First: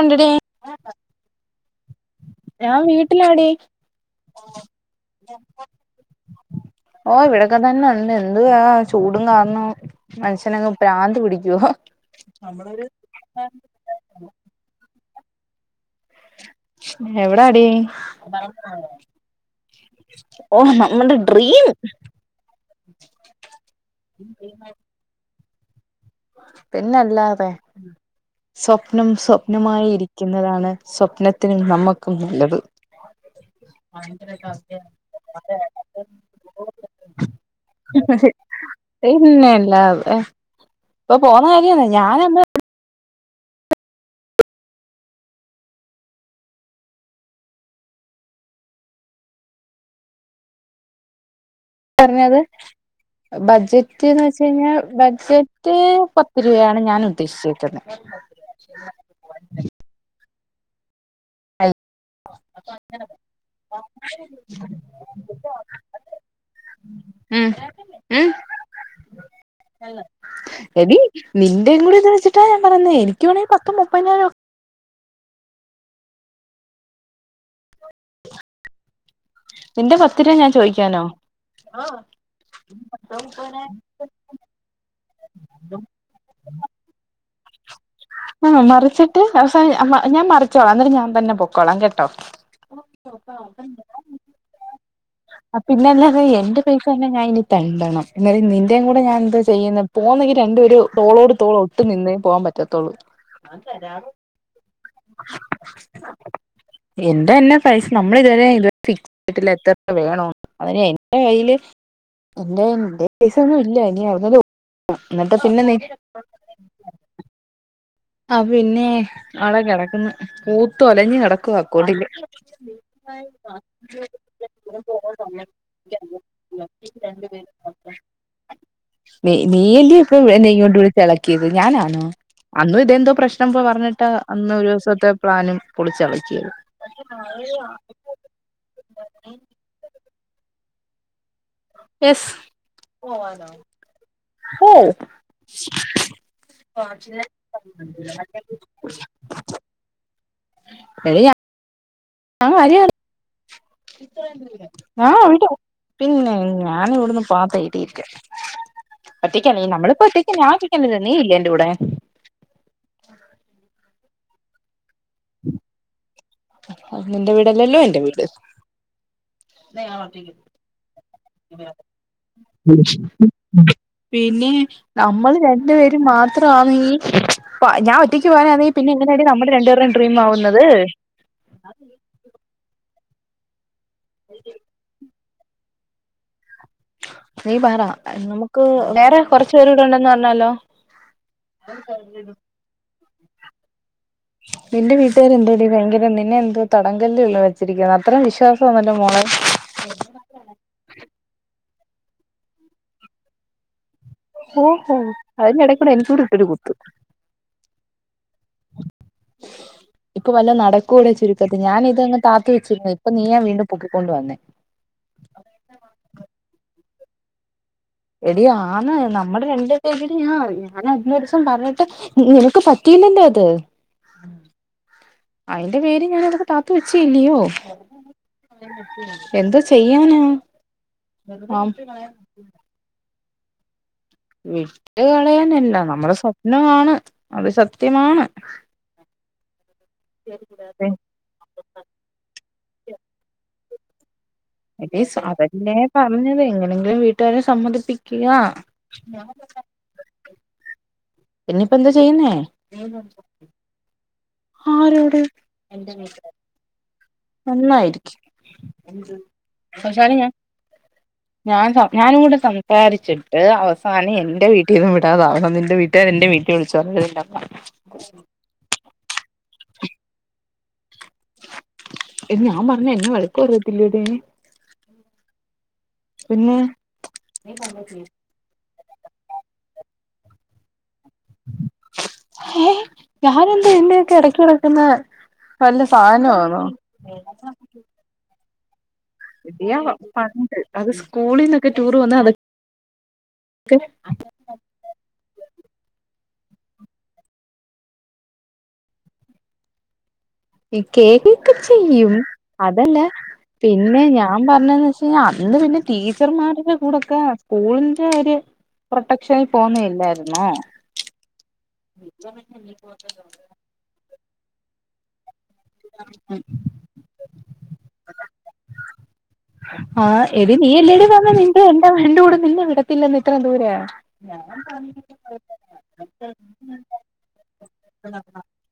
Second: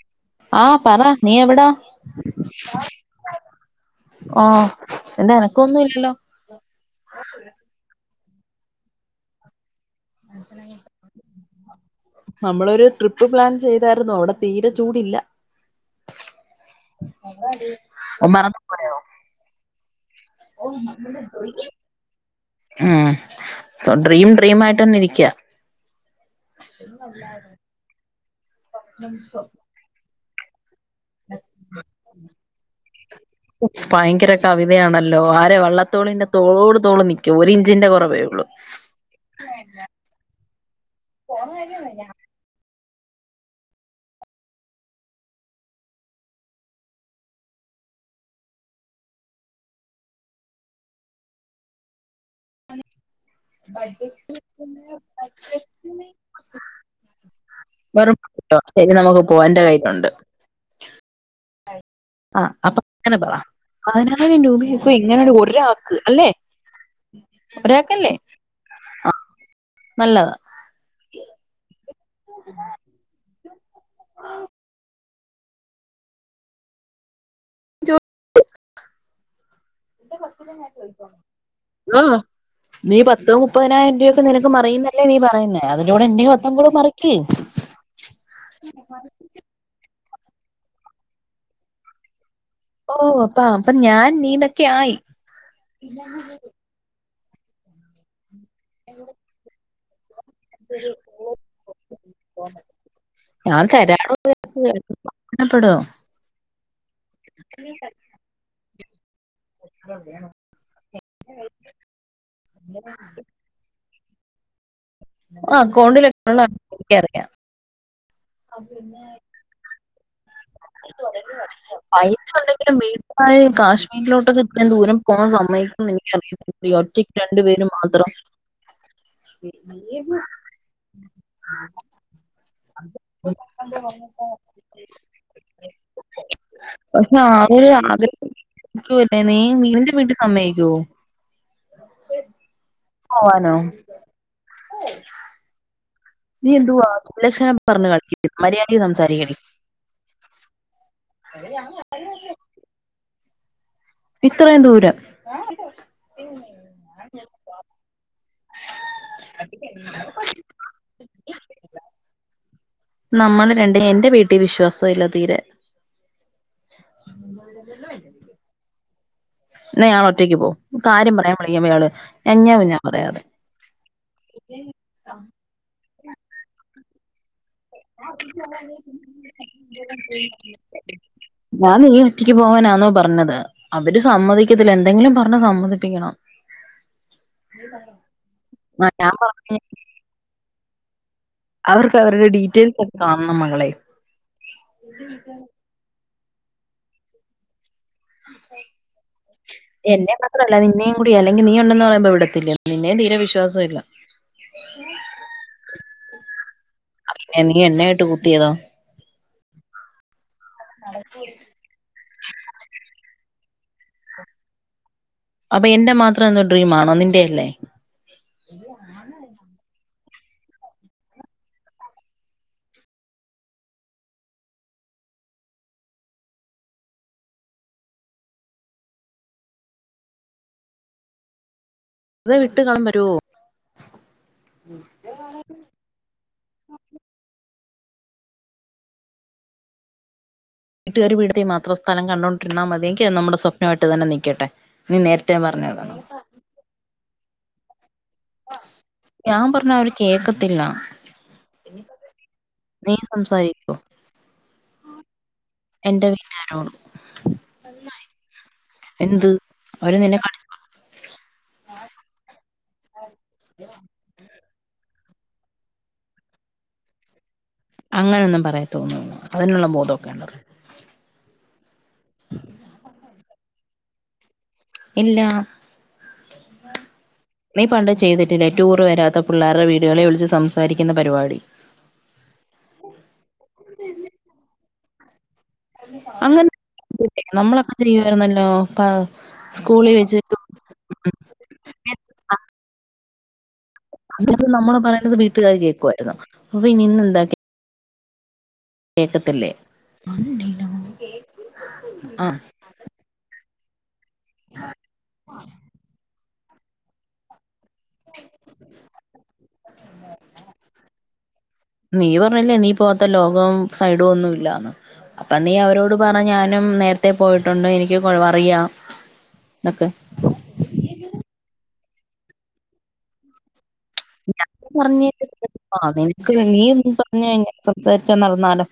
ണ്ടടി ആ പറ നീ എവിടാ ഞാൻ വീട്ടിലാടി ഓ നിന്റെ അനക്കൊന്നുഇല്ലല്ലോ ഓ ഇവിടൊക്കെ തന്നെ ഉണ്ട് എന്തുവാ ചൂടും കാരണം മനുഷ്യനങ്ങ് പ്രാന്ത് പിടിക്കുവോ നമ്മളൊരു ട്രിപ്പ് പ്ലാൻ ചെയ്തായിരുന്നു അവിടെ തീരെ ചൂടില്ല എവിടാടി ഓ മറന്നു പോയോ ഓ നമ്മുടെ ഡ്രീം ആഹ സൊ ഡ്രീം ഡ്രീം ആയിട്ട് തന്നെ ഇരിക്യ പിന്നല്ലാതെ സ്വപ്നം സ്വപ്നമായിരി- എന്നതാണ് സ്വപ്നത്തിനും നമ്മുക്കും നല്ലത് ഭയങ്കര കവിതയാണല്ലോ ആരെ വള്ളത്തോളിന്റെ തോളോട് തോള് നിക്കും ഒരു ഇഞ്ചിന്റെ കുറവേ ഉള്ളൂ പിന്നല്ലാതെ ഇപ്പൊ പോന്നെ കാര്യാന്ന് ഞാനന്ന് പറഞ്ഞത് ബഡ്ജറ്റ്ന്ന് വെച്ച് കഴിഞ്ഞാൽ ബഡ്ജറ്റ് പത്ത് രൂപയാണ് ഞാൻ ഉദ്ദേശിച്ചേക്കുന്നത് വെറും ശരി നമുക്ക് പോവാ എന്റെ കയ്യിലുണ്ട് മ് ആ അപ്പൊ അങ്ങനെ പറ പതിനായിരം രൂപയൊക്കെ എങ്ങനെയാണ് ഒരാൾക്ക് അല്ലെ ഒരാൾക്കല്ലേ മ് നല്ലതാ എടി നിന്റെയും കൂടി ഇത് വെച്ചിട്ടാ ഞാൻ പറയുന്നെ എനിക്ക് വേണെങ്കിൽ പത്ത് മുപ്പതിനായിരം- നിന്റെ പത്ത് രൂപ ഞാൻ ചോദിക്കാനോ ആ നീ പത്തോ മുപ്പതിനായിരം രൂപായൊക്കെ നിനക്ക് മറിയുന്ന അല്ലെ നീ പറയുന്നേ അതിലൂടെ എന്റെ പത്തുകൂടെ മറിയ്ക്ക്‌ ആഹ് മറിച്ചിട്ട് അവസാനം [unintelligible] ഞാൻ മറിച്ചോളാം എന്നിട്ട് ഞാൻ തന്നെ പൊക്കോളാം കെട്ടോ ഓ അപ്പാ അപ്പൊ ഞാൻ നീനൊക്കെ ആയി പിന്നല്ലാതെ എന്റെ പൈസ ഇനി ഞാനിനി തെണ്ടണം എന്നാലെ നിന്റെയും കൂടെ ഞാൻ എന്ത് ചെയ്യുന്നെ പോന്നെങ്കി രണ്ടുപേര് തോളോട് തോൾ ഒത്ത് നിന്നേ പോവാൻ പ ഞാൻ കരാറു [unintelligible] പെടോ എന്റെന്ന പൈസ നമ്മള് ഇതുവരേം ഇതു വീട്ടല് എത്ര പ വേണം അതിൻ എ ന്റെ കയ്യില് എന്റെൽ പൈസ ഒന്നും ഇല്ല ഇനി അവർ [unintelligible] ആഹ് അക്കൗണ്ടില ഒള്ളെ ഏതെക്കെണ് അപിന്നെ അവടെ കെടക്ക്ന്നു പൂത്ത് ഒലഞ്ഞ് കെടക്കുവാ അക്കൗണ്ടില് പൈസ ഉണ്ടെങ്കിലും വീട്ടിലായ കാശ്മീരിലോട്ടൊക്കെ ഇത്രയും ദൂരം പോകാൻ സമ്മതിക്കുന്ന് എനിക്കറിയത്തില്ല ഒറ്റയ്ക്ക് രണ്ടു പേര് മാത്രം നീ നീ അല്ല്യോ ഇപ്പം എന്നെ ഇങ്ങോട്ട് വിളിച്ച് എളക്കിയത് ഞാൻ ആണോ ഇതെന്തോ ട്ടമ്പോ പറഞ്ഞിട്ടാ അന്ന് ഒരൂസത്തെ പ്ലാനും പൊളിച്ചൾക്കിയത് പക്ഷെ ആ ഒരു ആഗ്രഹം സമ്മയ്ക്കോ യെസ് ഹോ നീ എന്തുവാ ഉപദേശം പറഞ്ഞ് കളി ക്കുന്നോ മര്യാദിക്ക് സംസാരിക്കെഡി എടി ഞാൻ മര്യാദ് ഇത്രയും ദൂരോ, ഞാൻ ഓടിക്കാ, പിന്നെ ഞാൻ ഇവടന്ന് പോവാൻ തേടി ഇരിക്കാ, ഒറ്റക്ക് അല്ലെ, നമ്മള് ഇപ്പൊ ഒറ്റക്ക് ഞാൻ ഒറ്റയ്ക്കല്ലല്ലോ, നീ ഇല്ലേ എന്റെ കൂടെ. ട്ടി വിശ്വാസ നിന്റെ വീടല്ലല്ലോ എന്റെ വീട് എന്നാ ഇയാൾ ഇയാള് ഒറ്റക്ക് ഒറ്റയ്ക്ക് പോ കാര്യം പറയാൻ വിളിക്കുമ്പോ പോ ഇയാള് ഞാൻ ഞാൻ പറയാതെ [unintelligible] പിന്നെ നമ്മള് രണ്ട് പേ മാത്രം ആ വീ രണ്ടുപേരുടെയും ഡ്രീം ആവുന്നത് ഞാൻ നീ ഒറ്റക്ക് പോവാനാന്നോ പറഞ്ഞ ത് അവര് സമ്മതിക്കത്തില്ല എന്തെങ്കിലും പ [unintelligible] സമ്മതിപ്പിക്കണം നീ പറ നമുക്ക് ആ ഞാൻ വേറെ പറഞ്ഞു കൊറച്ചു പേരും കൂടെ ഉണ്ടന്ന് പറഞ്ഞാലോ അവർക്ക് അവരുടെ ഡീറ്റെയിൽസ് കാണണം മകളെ നിന്റെ വീട്ടുകാര് എന്താടി വയങ്കര നി നിന്നെ എന്തോ തടങ്കൽ ഇള്ള എന്നെ മാത്രല്ല നിന്നേം കൂടിയാ അല്ലെങ്കിൽ നീ ഒ ണ്ടന്ന് പറയുമ്പോ ഇവിടെത്തില്ലേ നിന്നേം തീരെ വിശ്വാസം ഇല്ല ഓഹോ അതിന്റെടേകൂടെ എനിക്കൂടി ഇട്ടൊരു കുത്ത് പിന്നെ നീ എന്നെ ആയിട്ട് കുത്തിയതോ ഇപ്പൊ വല്ലോം നടക്കോടെ ചുരുക്കത്ത് ഞാനിതങ്ങ് താത്തി വെച്ചിരുന്ന് അപ്പൊ നീയാ വീണ്ടും പൊക്കിക്കൊണ്ട് വന്നേ അപ്പൊ എന്റെ മാത്രം എന്തോ ഡ്രീമാണോ നിന്റെയല്ലേ എടി ആണ് നമ്മുടെ രണ്ട് പേര്ടെയാ ഞാനന്നൊരു ദിവസം പറഞ്ഞിട്ട് നിനക്ക് പറ്റീല്ലല്ലോ അത് അയിന്റെ പേര് ഞാൻ ഇതൊക്കെ പാത്ത് വെച്ചീല്ലിയോ എന്തോ ചെയ്യാനാ [unintelligible] തെ വിട്ട് കളൻ വരോ വിട്ടുകളയാനല്ല നമ്മുടെ സ്വപ്നമാണ് അത്. സത്യമാണ് വീട്ടുകാർ [unintelligible] മാത്രം സ്ഥലം കണ്ടോണ്ടിരുന്നാൽ മതിയെങ്കിൽ അത് നമ്മുടെ. നാട്ടിൽ തന്നെ നി എഗൈൻസ് അതല്ലേ പറഞ്ഞത് [unintelligible] വീട്. വീട്ടുകാരെ സമ്മതി ക്കുക ഞാൻ പറഞ്ഞ അവര് കേക്കത്തില്ല [inaudible] പിന്നെ ഇപ്പൊ എന്താ ചെയ്യുന്നേ. നീ സംസാരിക്കോ. ആരോട് എന്റെ വീട്ടുകാരോട്. നന്നായിരിക്കും എന്ത് ഔ അവര് സാനം നിന്നെ ഞാൻ കടി ഞാനാ വിചാരിച്ചിട്ട് അവസാനം എന്റെ വീട്ടി നിന്റെ വീട്ട് കാര് എ ന്റെ വീട്ടിൽ വിളിച്ചു പറഞ്ഞത് [unintelligible] അങ്ങനൊന്നും പറയത്തൊന്നും ള്ള അതിനുള്ള ബോധം [unintelligible] ഞാൻ പറഞ്ഞ എന്നെ പറയത്തില്ല ടീ ഇല്ല പിന്നെ നീ പണ്ട് ചെയ്തിട്ടില്ലേ ടൂർ വരാ ത്തെ പിള്ളേരുടെ വീടുകളെ വിളിച്ച് സംസാരിക്കും ഏ ഞാന എന്താ ഇന്റെയൊക്കെ ഇടക്കുള്ള [unintelligible] അങ്ങനെ നമ്മളൊക്കെ ചെയ്യുമായിരുന്നല്ലോ പ ഇയാ സ്കൂളിൽ വെച്ച് പണ്ട് അത് സ്കൂളിന്നൊക്കെ ടൂറ് വന്നാ അത അത് നമ്മള് പറയുന്നത് വീട്ടുകാർ കേൾക്കുമായിരുന്നു അപ്പൊ ഇനിയിന്ന് എന്താക്കി കേക്കത്തില്ലേ ഈ കേക്ക് ഒക്കെ ചെയ്യും ആഹ് അതല്ല പിന്നെ ഞ ഞാൻ പറഞ്ഞതെന്ന് വെച്ച് കഴിഞ്ഞാ അന്ന് പിന്നെ തീ ടീച്ചർമാരുടെ കൂടൊക്കെ സ്കൂളിന്റെ ഒര് പ്രൊട്ടക്ഷനിൽ പോകുന്നയല്ലായിരുന്നോ നീ പറഞ്ഞില്ലേ നീ പോവാത്ത അപ്പം നീ അവരോട് പറ ഞാനും നേരത്തെ പോയിട്ടുണ്ട് എനിക്ക് കൊ അറിയാം എന്നൊക്കെ ആ എടി നീയല്ലേടി പറഞ്ഞെ നിന്റെ എന്റെ കൂടെ നിന്നെ വിടത്തില്ലെന്ന് ഇത്രയും ദൂരെ ഞാൻ പറഞ്ഞിട്ട് നിനക്ക് നീനക്ക [unintelligible] ഇങ്ങനെ സംസാരിച്ചാ നടന്നാലോ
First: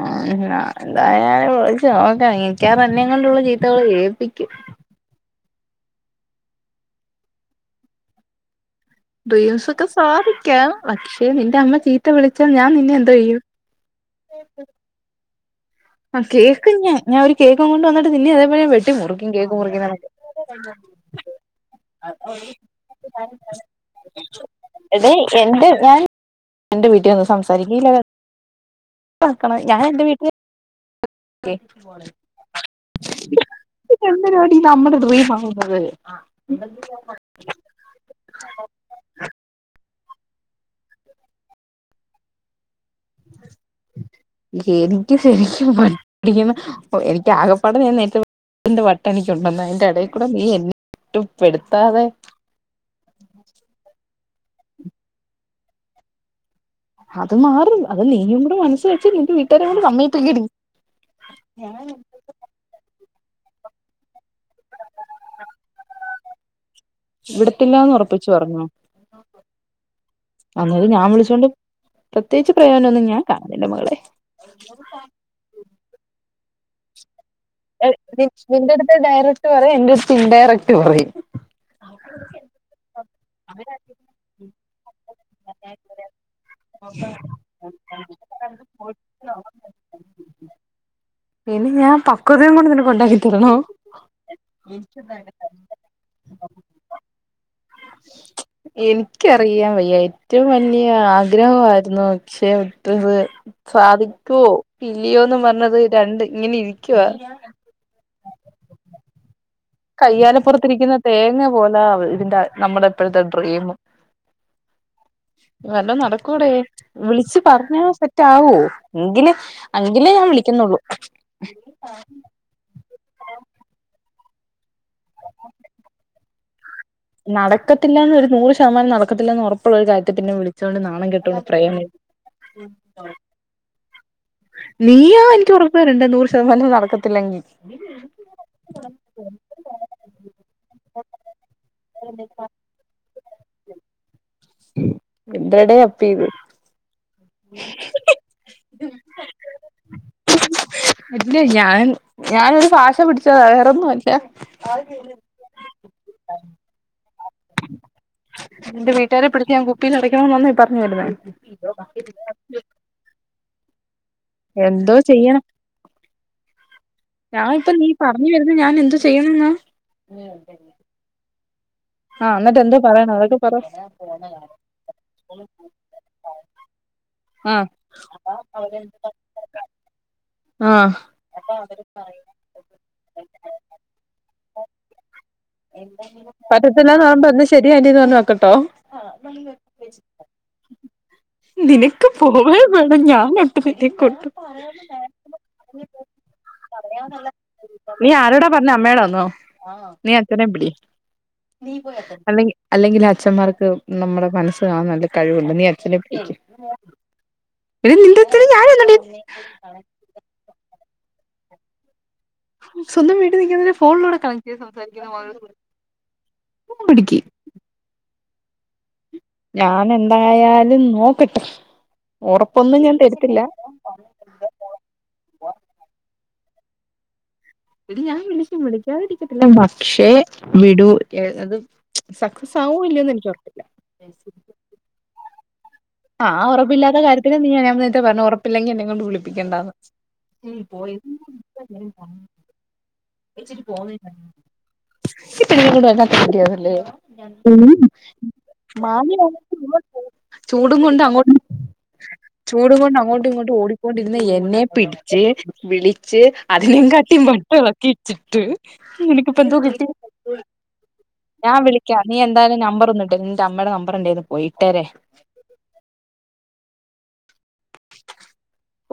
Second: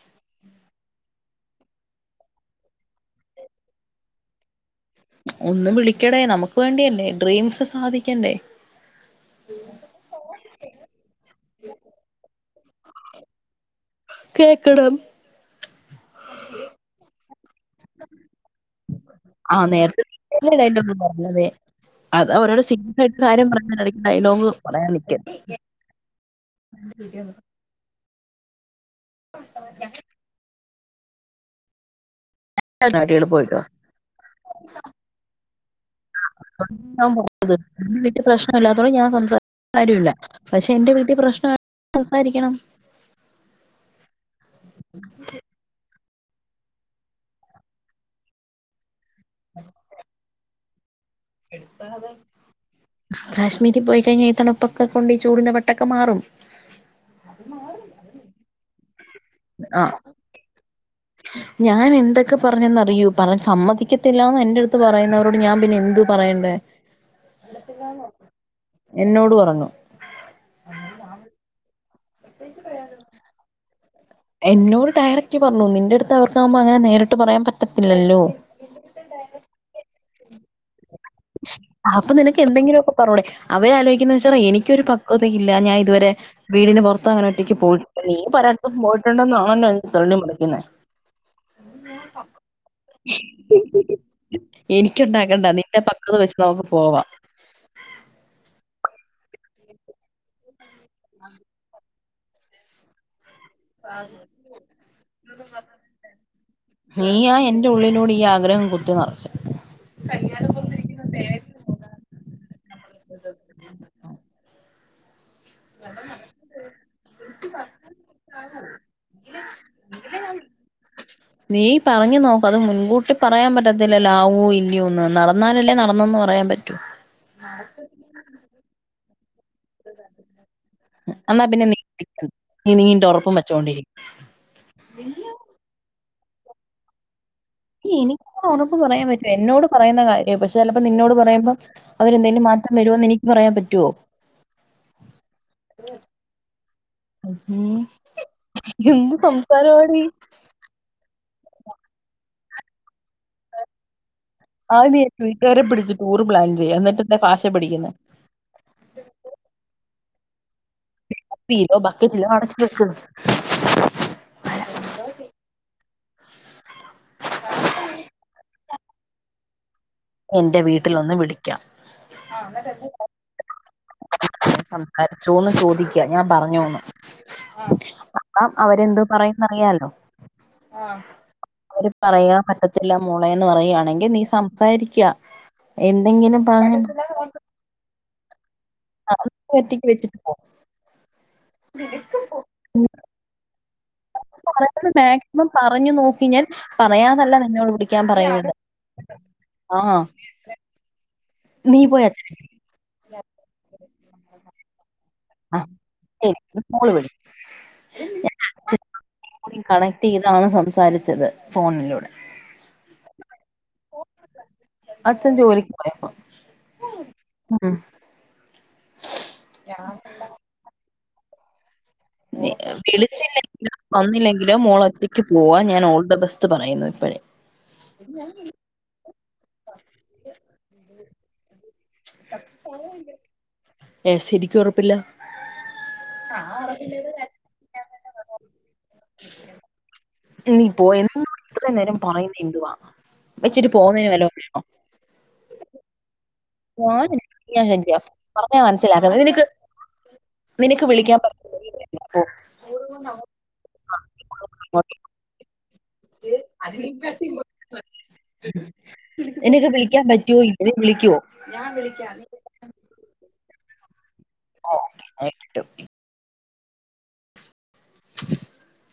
ആ ഞാൻ എന്തായാലും വിളിച്ചു നോക്കാം മിക്കവാറും എന്നേം കൊണ്ട് ഇവള് ചീത്ത വിളി കേൾപ്പിക്കും ഒന്ന് വിളിക്കടേ നമുക്ക് വേണ്ടിയല്ലേ ഡ്രീംസ് സാധിക്കണ്ടേ ഡ്രീംസൊക്കെ സാധിക്കാം പക്ഷെ നിന്റെ അമ്മ ചീത്ത വിളി ച്ചാൽ ഞാൻ നിന്നെ എന്തോ ചെയ്യും കേക്കണം ആ കേക്കും ഞാൻ ഞാൻ ഒരു കേക്കും കൊണ്ട് വന്നിട്ട് നിന്നെ അതേപോലെ വെട്ടി മുറിക്കും കേക്ക് ആ മുറിക്കണ നേരത്തെ കണക്ക് നീയല്ലേ ഡയലോഗ് പറഞ്ഞത് അത് അവരോട് സീരിയസ് ആയിട്ട് കാര്യം പറഞ്ഞ ഇടയ്ക്ക് ഡയലോഗ് പറയാൻ എടി നിൽക്കുക എന്റെ ഞാൻ എന്റെ വീട്ടിൽവന്ന് സംസാരിക്കുവോ ഇല്ലല്ലോ ക്കണം ഞാൻ എന്റെ വീട്ടില് പോയിട്ടോ എന്തരാടി നമ്മടെ ദൂയമാവ [unintelligible] അവരേ അൻത്ട്ട [unintelligible] പ്രശ്നം ഇല്ലാത്തോണ്ട് ഞാൻ സംസാരിക്കണ്ട കാര്യമില്ല പക്ഷെ എന്റെ വീട്ടിൽ പ്രശ്നമാണ് സംസാരിക്കണം എനിക്ക് ശരിക്കും വ പഠ [unintelligible] എനിക്ക് ആകെപ്പാടെ ഞാൻ നേരിട്ട് [unintelligible] എനിക്ക് ഉണ്ടെന്ന് അതിന്റെ ഇടേ കൂടെ നീ ഒറ്റപ്പെടുത്താതെ പെടുത്താതെ കാശ്മീരി പോയി കഴിഞ്ഞ എ തണുപ്പൊക്കെ കൊണ്ട് ഈ ചൂടിന്റെ വട്ടൊക്കെ മാറും അത് മാറും അത് നീയും കൂടെ മനസ്സ് വെ ആഹ് ഞാൻ എന്തൊക്കെ പറഞ്ഞൂന്നറിയുവോ പറൻ സമ്മതിക്കത്തില്ല ആ എന്റടുത്തു പറയുന്നവരോട് ഞാൻ പിന്നെ എന്തു പറയണ്ടേ വിടത്തില്ലന്ന് ഉറപ്പിച്ചച്ച് പറഞ്ഞോ എന്നോട് പറഞ്ഞു അന്നത് ഞാൻ വിളിച്ചോണ്ട് പ്രത്യേകിച്ച് പ്രയാന ഒന്ന ഞാൻ കണ്ന്നിൽ മകളെ എന്നോട് ഡയറക്റ്റ് പറഞ്ഞു നിന്റെറ അടു അവക്കാവുമ്പോ അങ്ങന നേരി നിന്റെടുത്ത് ഡയറക്ട് പറയാ എന്റെ ഇന് ഡയറക്ട് പറയും അപ്പൊ നിനക്ക് എന്തെങ്കിലും ഒക്കെ പറഞ്ഞൂടെേ അവര ആലോചിക്കുന്ന വെച്ചാ എനിക്കൊരു പക്വത ഇല്ല ഞാൻ ഇതുവരെ വീടിന് പുറത്ത അങ്ങനെോട്ടേക്ക് പോയിട്ട നീ പലത്തും പോയിട്ടുണ്ടന്നാണല്ലോ തെളഞ്ഞ വിളിക്കുന്ന [unintelligible] ന്ന കൊണ്ടാക്കിത്തരനോ ത് വെച്ച് നമുക്ക് പോവാാം എനിക്കറിയാം വയ്യ ഏറ്റവും വലിയ ആഗ്രഹമായിരുന്നു പക്ഷെ [inaudible] സാധിക്കുവോ ഇല്ലയോന്ന് പറഞ്ഞത് രണ്ട് ഇങ്ങനെ ഇരിക്കുവ നീയാ എന്റെ ഉള്ളിലൂടെ ഈ ആഗ്രഹം കുത്തി നിറച്ച് കയ്യാലപ്പുറത്തിരിക്കുന്ന തേങ്ങ പോലെ ഇതിന്റെ നമ്മുടെ ഇപ്പോഴത്തെ ഡ്രീം വല്ലോ നടക്കൂടെേ വിളിച്ച് പറഞ്ഞാ സെറ്റ ആവോ എങ്കിലേ അങ്കിലേ ഞാൻ വിളിക്കുന്നുള്ളു നീ വോ ഇല്ലയോന്ന് നടന്നാലല്ലേ നടന്നന്ന് പറയാൻ പറ്റും നടക്കത്തില്ലന്ന് ഒരു നൂറ് ശതമാനം നട നടകത്തില്ലെന്ന് ഉറപ്പ ഇപ്പോള ഒരു കാര്യത്തി പിന്നെ വിളിച്ചോണ്ട് നാണം കെട്ടണ്ട് എന്നാ പിന്നെ പ്രേമ നീ നീ നീ ഉറപ്പും വെച്ചോണ്ടിരിക്കും നീ ആ എനിക്ക് ഉറപ്പ തരണ്ട നൂറ് സേമനം നടക്കത്തില്ലെങ്കിൽ എനിക്ക് ഉറപ്പ് പറയാൻ പറ്റുമോ എന്നോട് പറയുന്ന കാര്യ പക്ഷെ ചിലപ്പോ നിന്നോട് പറയുമ്പം അവരെന്തെങ്കിലും മാറ്റം വരുമോന്ന് എനി പറയാൻ പറ്റുവോ എന്ട അപ്പ ഇത് എന്ത് സംസാരവാടി ഞാനൊ ഒരു ഭാഷ പഠി ച്ചതവേറെൊന്നുംല്ല ആദ്യം ഞാൻ വീട്ടുകാരെ പിടിച്ച് ടൂർ പ്ലാൻ ചെയ്യാം എന്നിട്ട് എന്റെ ഭാഷ പഠിക്കുന്നത് [unintelligible] എന്റെ വീട്ടുകാരെ പിടിച്ച് ഞാൻ കുപ്പിൽട എ വ പറഞ്ഞരുന്ന എല്ല അടച്ച് [inaudible] എന്തോ ചെയ്യണം എന്ത് ചെയ്യുംന്നാ എന്റെ വീട്ടില് വന്ന് വിളി ക്യാ ആ എന്നിട്ട് എന്തോ പറയാനാ അതൊക്കെ പറ സംസാരിച്ചോന്ന് ചോദിക്ക ഞാൻ പറഞ്ഞോന്ന് ആ മ് ആ അവരെന്തോ പറയന്നറിയാലോ ആ അവര് പറയാൻ പറ്റത്തില്ല മോളെഎന്ന് പറയാണെങ്കിൽ നീ സംസാരിക്കഎന്തെങ്കിലും പറഞ്ഞു ന്ന നോക്കട്ടാ വെച്ചിട്ട് നിനക്ക് പോവാൻ വേണം ഞാൻ ഒറ്റക്ക് ഇ കൊട്ടു ഇപ്പം പറഞ്ഞു നോക്കി ഞാൻ പറയാതല്ല നിന്നോട് വിളിക്കാൻ നീ ആരോടാ പറയുന്നത് പറഞ്ഞെ അമ്മയോടാന്നോ ആ നീ പോയി അച്ഛനെ അല്ലെങ്കിൽ അല്ലെങ്കിൽ അച്ഛന്മാർക്ക് നമ്മുടെ മനസ്സ് കാണർത് കഴിവുണ്ട് ആ നീ അച്ഛനെ പിടിക്ക് ശരി മോള് [unintelligible] വിളി എടി നിന്റെ അച്ഛനെ ഞാൻ എന്തെടി ഇതാണ് സംസാരിച്ചത് ഫോണിലൂടെ സ്വന്തം വീട്ടിൽ നിക്കുന്നത് ഫോണെടുക്കാനോ അച്ഛൻ ജോലിക്ക് പോയപ്പോ [unintelligible] ഉം. ഞാൻ എന്തായാലും നോ ക്കും നീ വിളിച്ചില്ലെങ്കിലോ വന്നില്ലെങ്കിലോ മോൾ ഒറ്റയ്ക്ക് പോവാ ഞാൻ ഓൾ ദി ബെസ്റ്റ്. സ്റ്റ് പറയുന്നു ഇപ്പഴേ. എടി ഞാൻ വിളിക്കും വിളിക്കാതെ ഇരിക്കതില്ല, പക്ഷെ വിടു ഏഹ് അത്. സക്സസ് സക്സസ്സ് ആവോ ഇല്ലയോന്ന് എനിക്ക് ഉറപ്പില്ല ഏഹ് ശരിക്കും ഉറപ്പില്ല. ആഹ് ഉറപ്പില്ലാത്ത കാര്യത്തിന് നീ ഞാൻ നേത്തെ പറഞ്ഞു ഉറപ്പില്ലെങ്കിൽ എന്നെ കൊണ്ട് വിളിപ്പിക്കേണ്ടാന്ന് നീ പോയി എന്നോട് ഇത്രയും നേരം പറയുന്നത് എന്തുവാ വെച്ചിട്ട് പോകുന്നതിന് വല്ല വേണോ ഞാൻ ഞാൻ ശരിയാ പറഞ്ഞാ മനസ്സിലാക്കുന്നത് നിനക്ക് [unintelligible] [unintelligible] ചൂടും നിനക്ക് കൊണ്ട് വിളിക്കാൻ അങ്ങോട്ടും പറ്റില്ല ചൂടും കൊണ്ട് അങ്ങോട്ടും ഇങ്ങോട്ടും ഓടിക്കൊണ്ടിരുന്ന എന്നെ പിടിച്ച് വിളിച്ച് അതിനെ കാട്ടി വട്ടാക്കിച്ചിട്ട് നിനക്കിപ്പ എന്തോ നിനക്ക് കിട്ടി. വിളിക്കാൻ പറ്റുവോ ഇവര് വിളിക്കുവോ ഞാൻ വിളിക്ക നീ എന്തായാലും നമ്പർ ഒന്നിട് നിന്റെ അമ്മയുടെ ന വടെണ്ടേയ്ന് [unintelligible] ട്ടൊക്കെ ഓ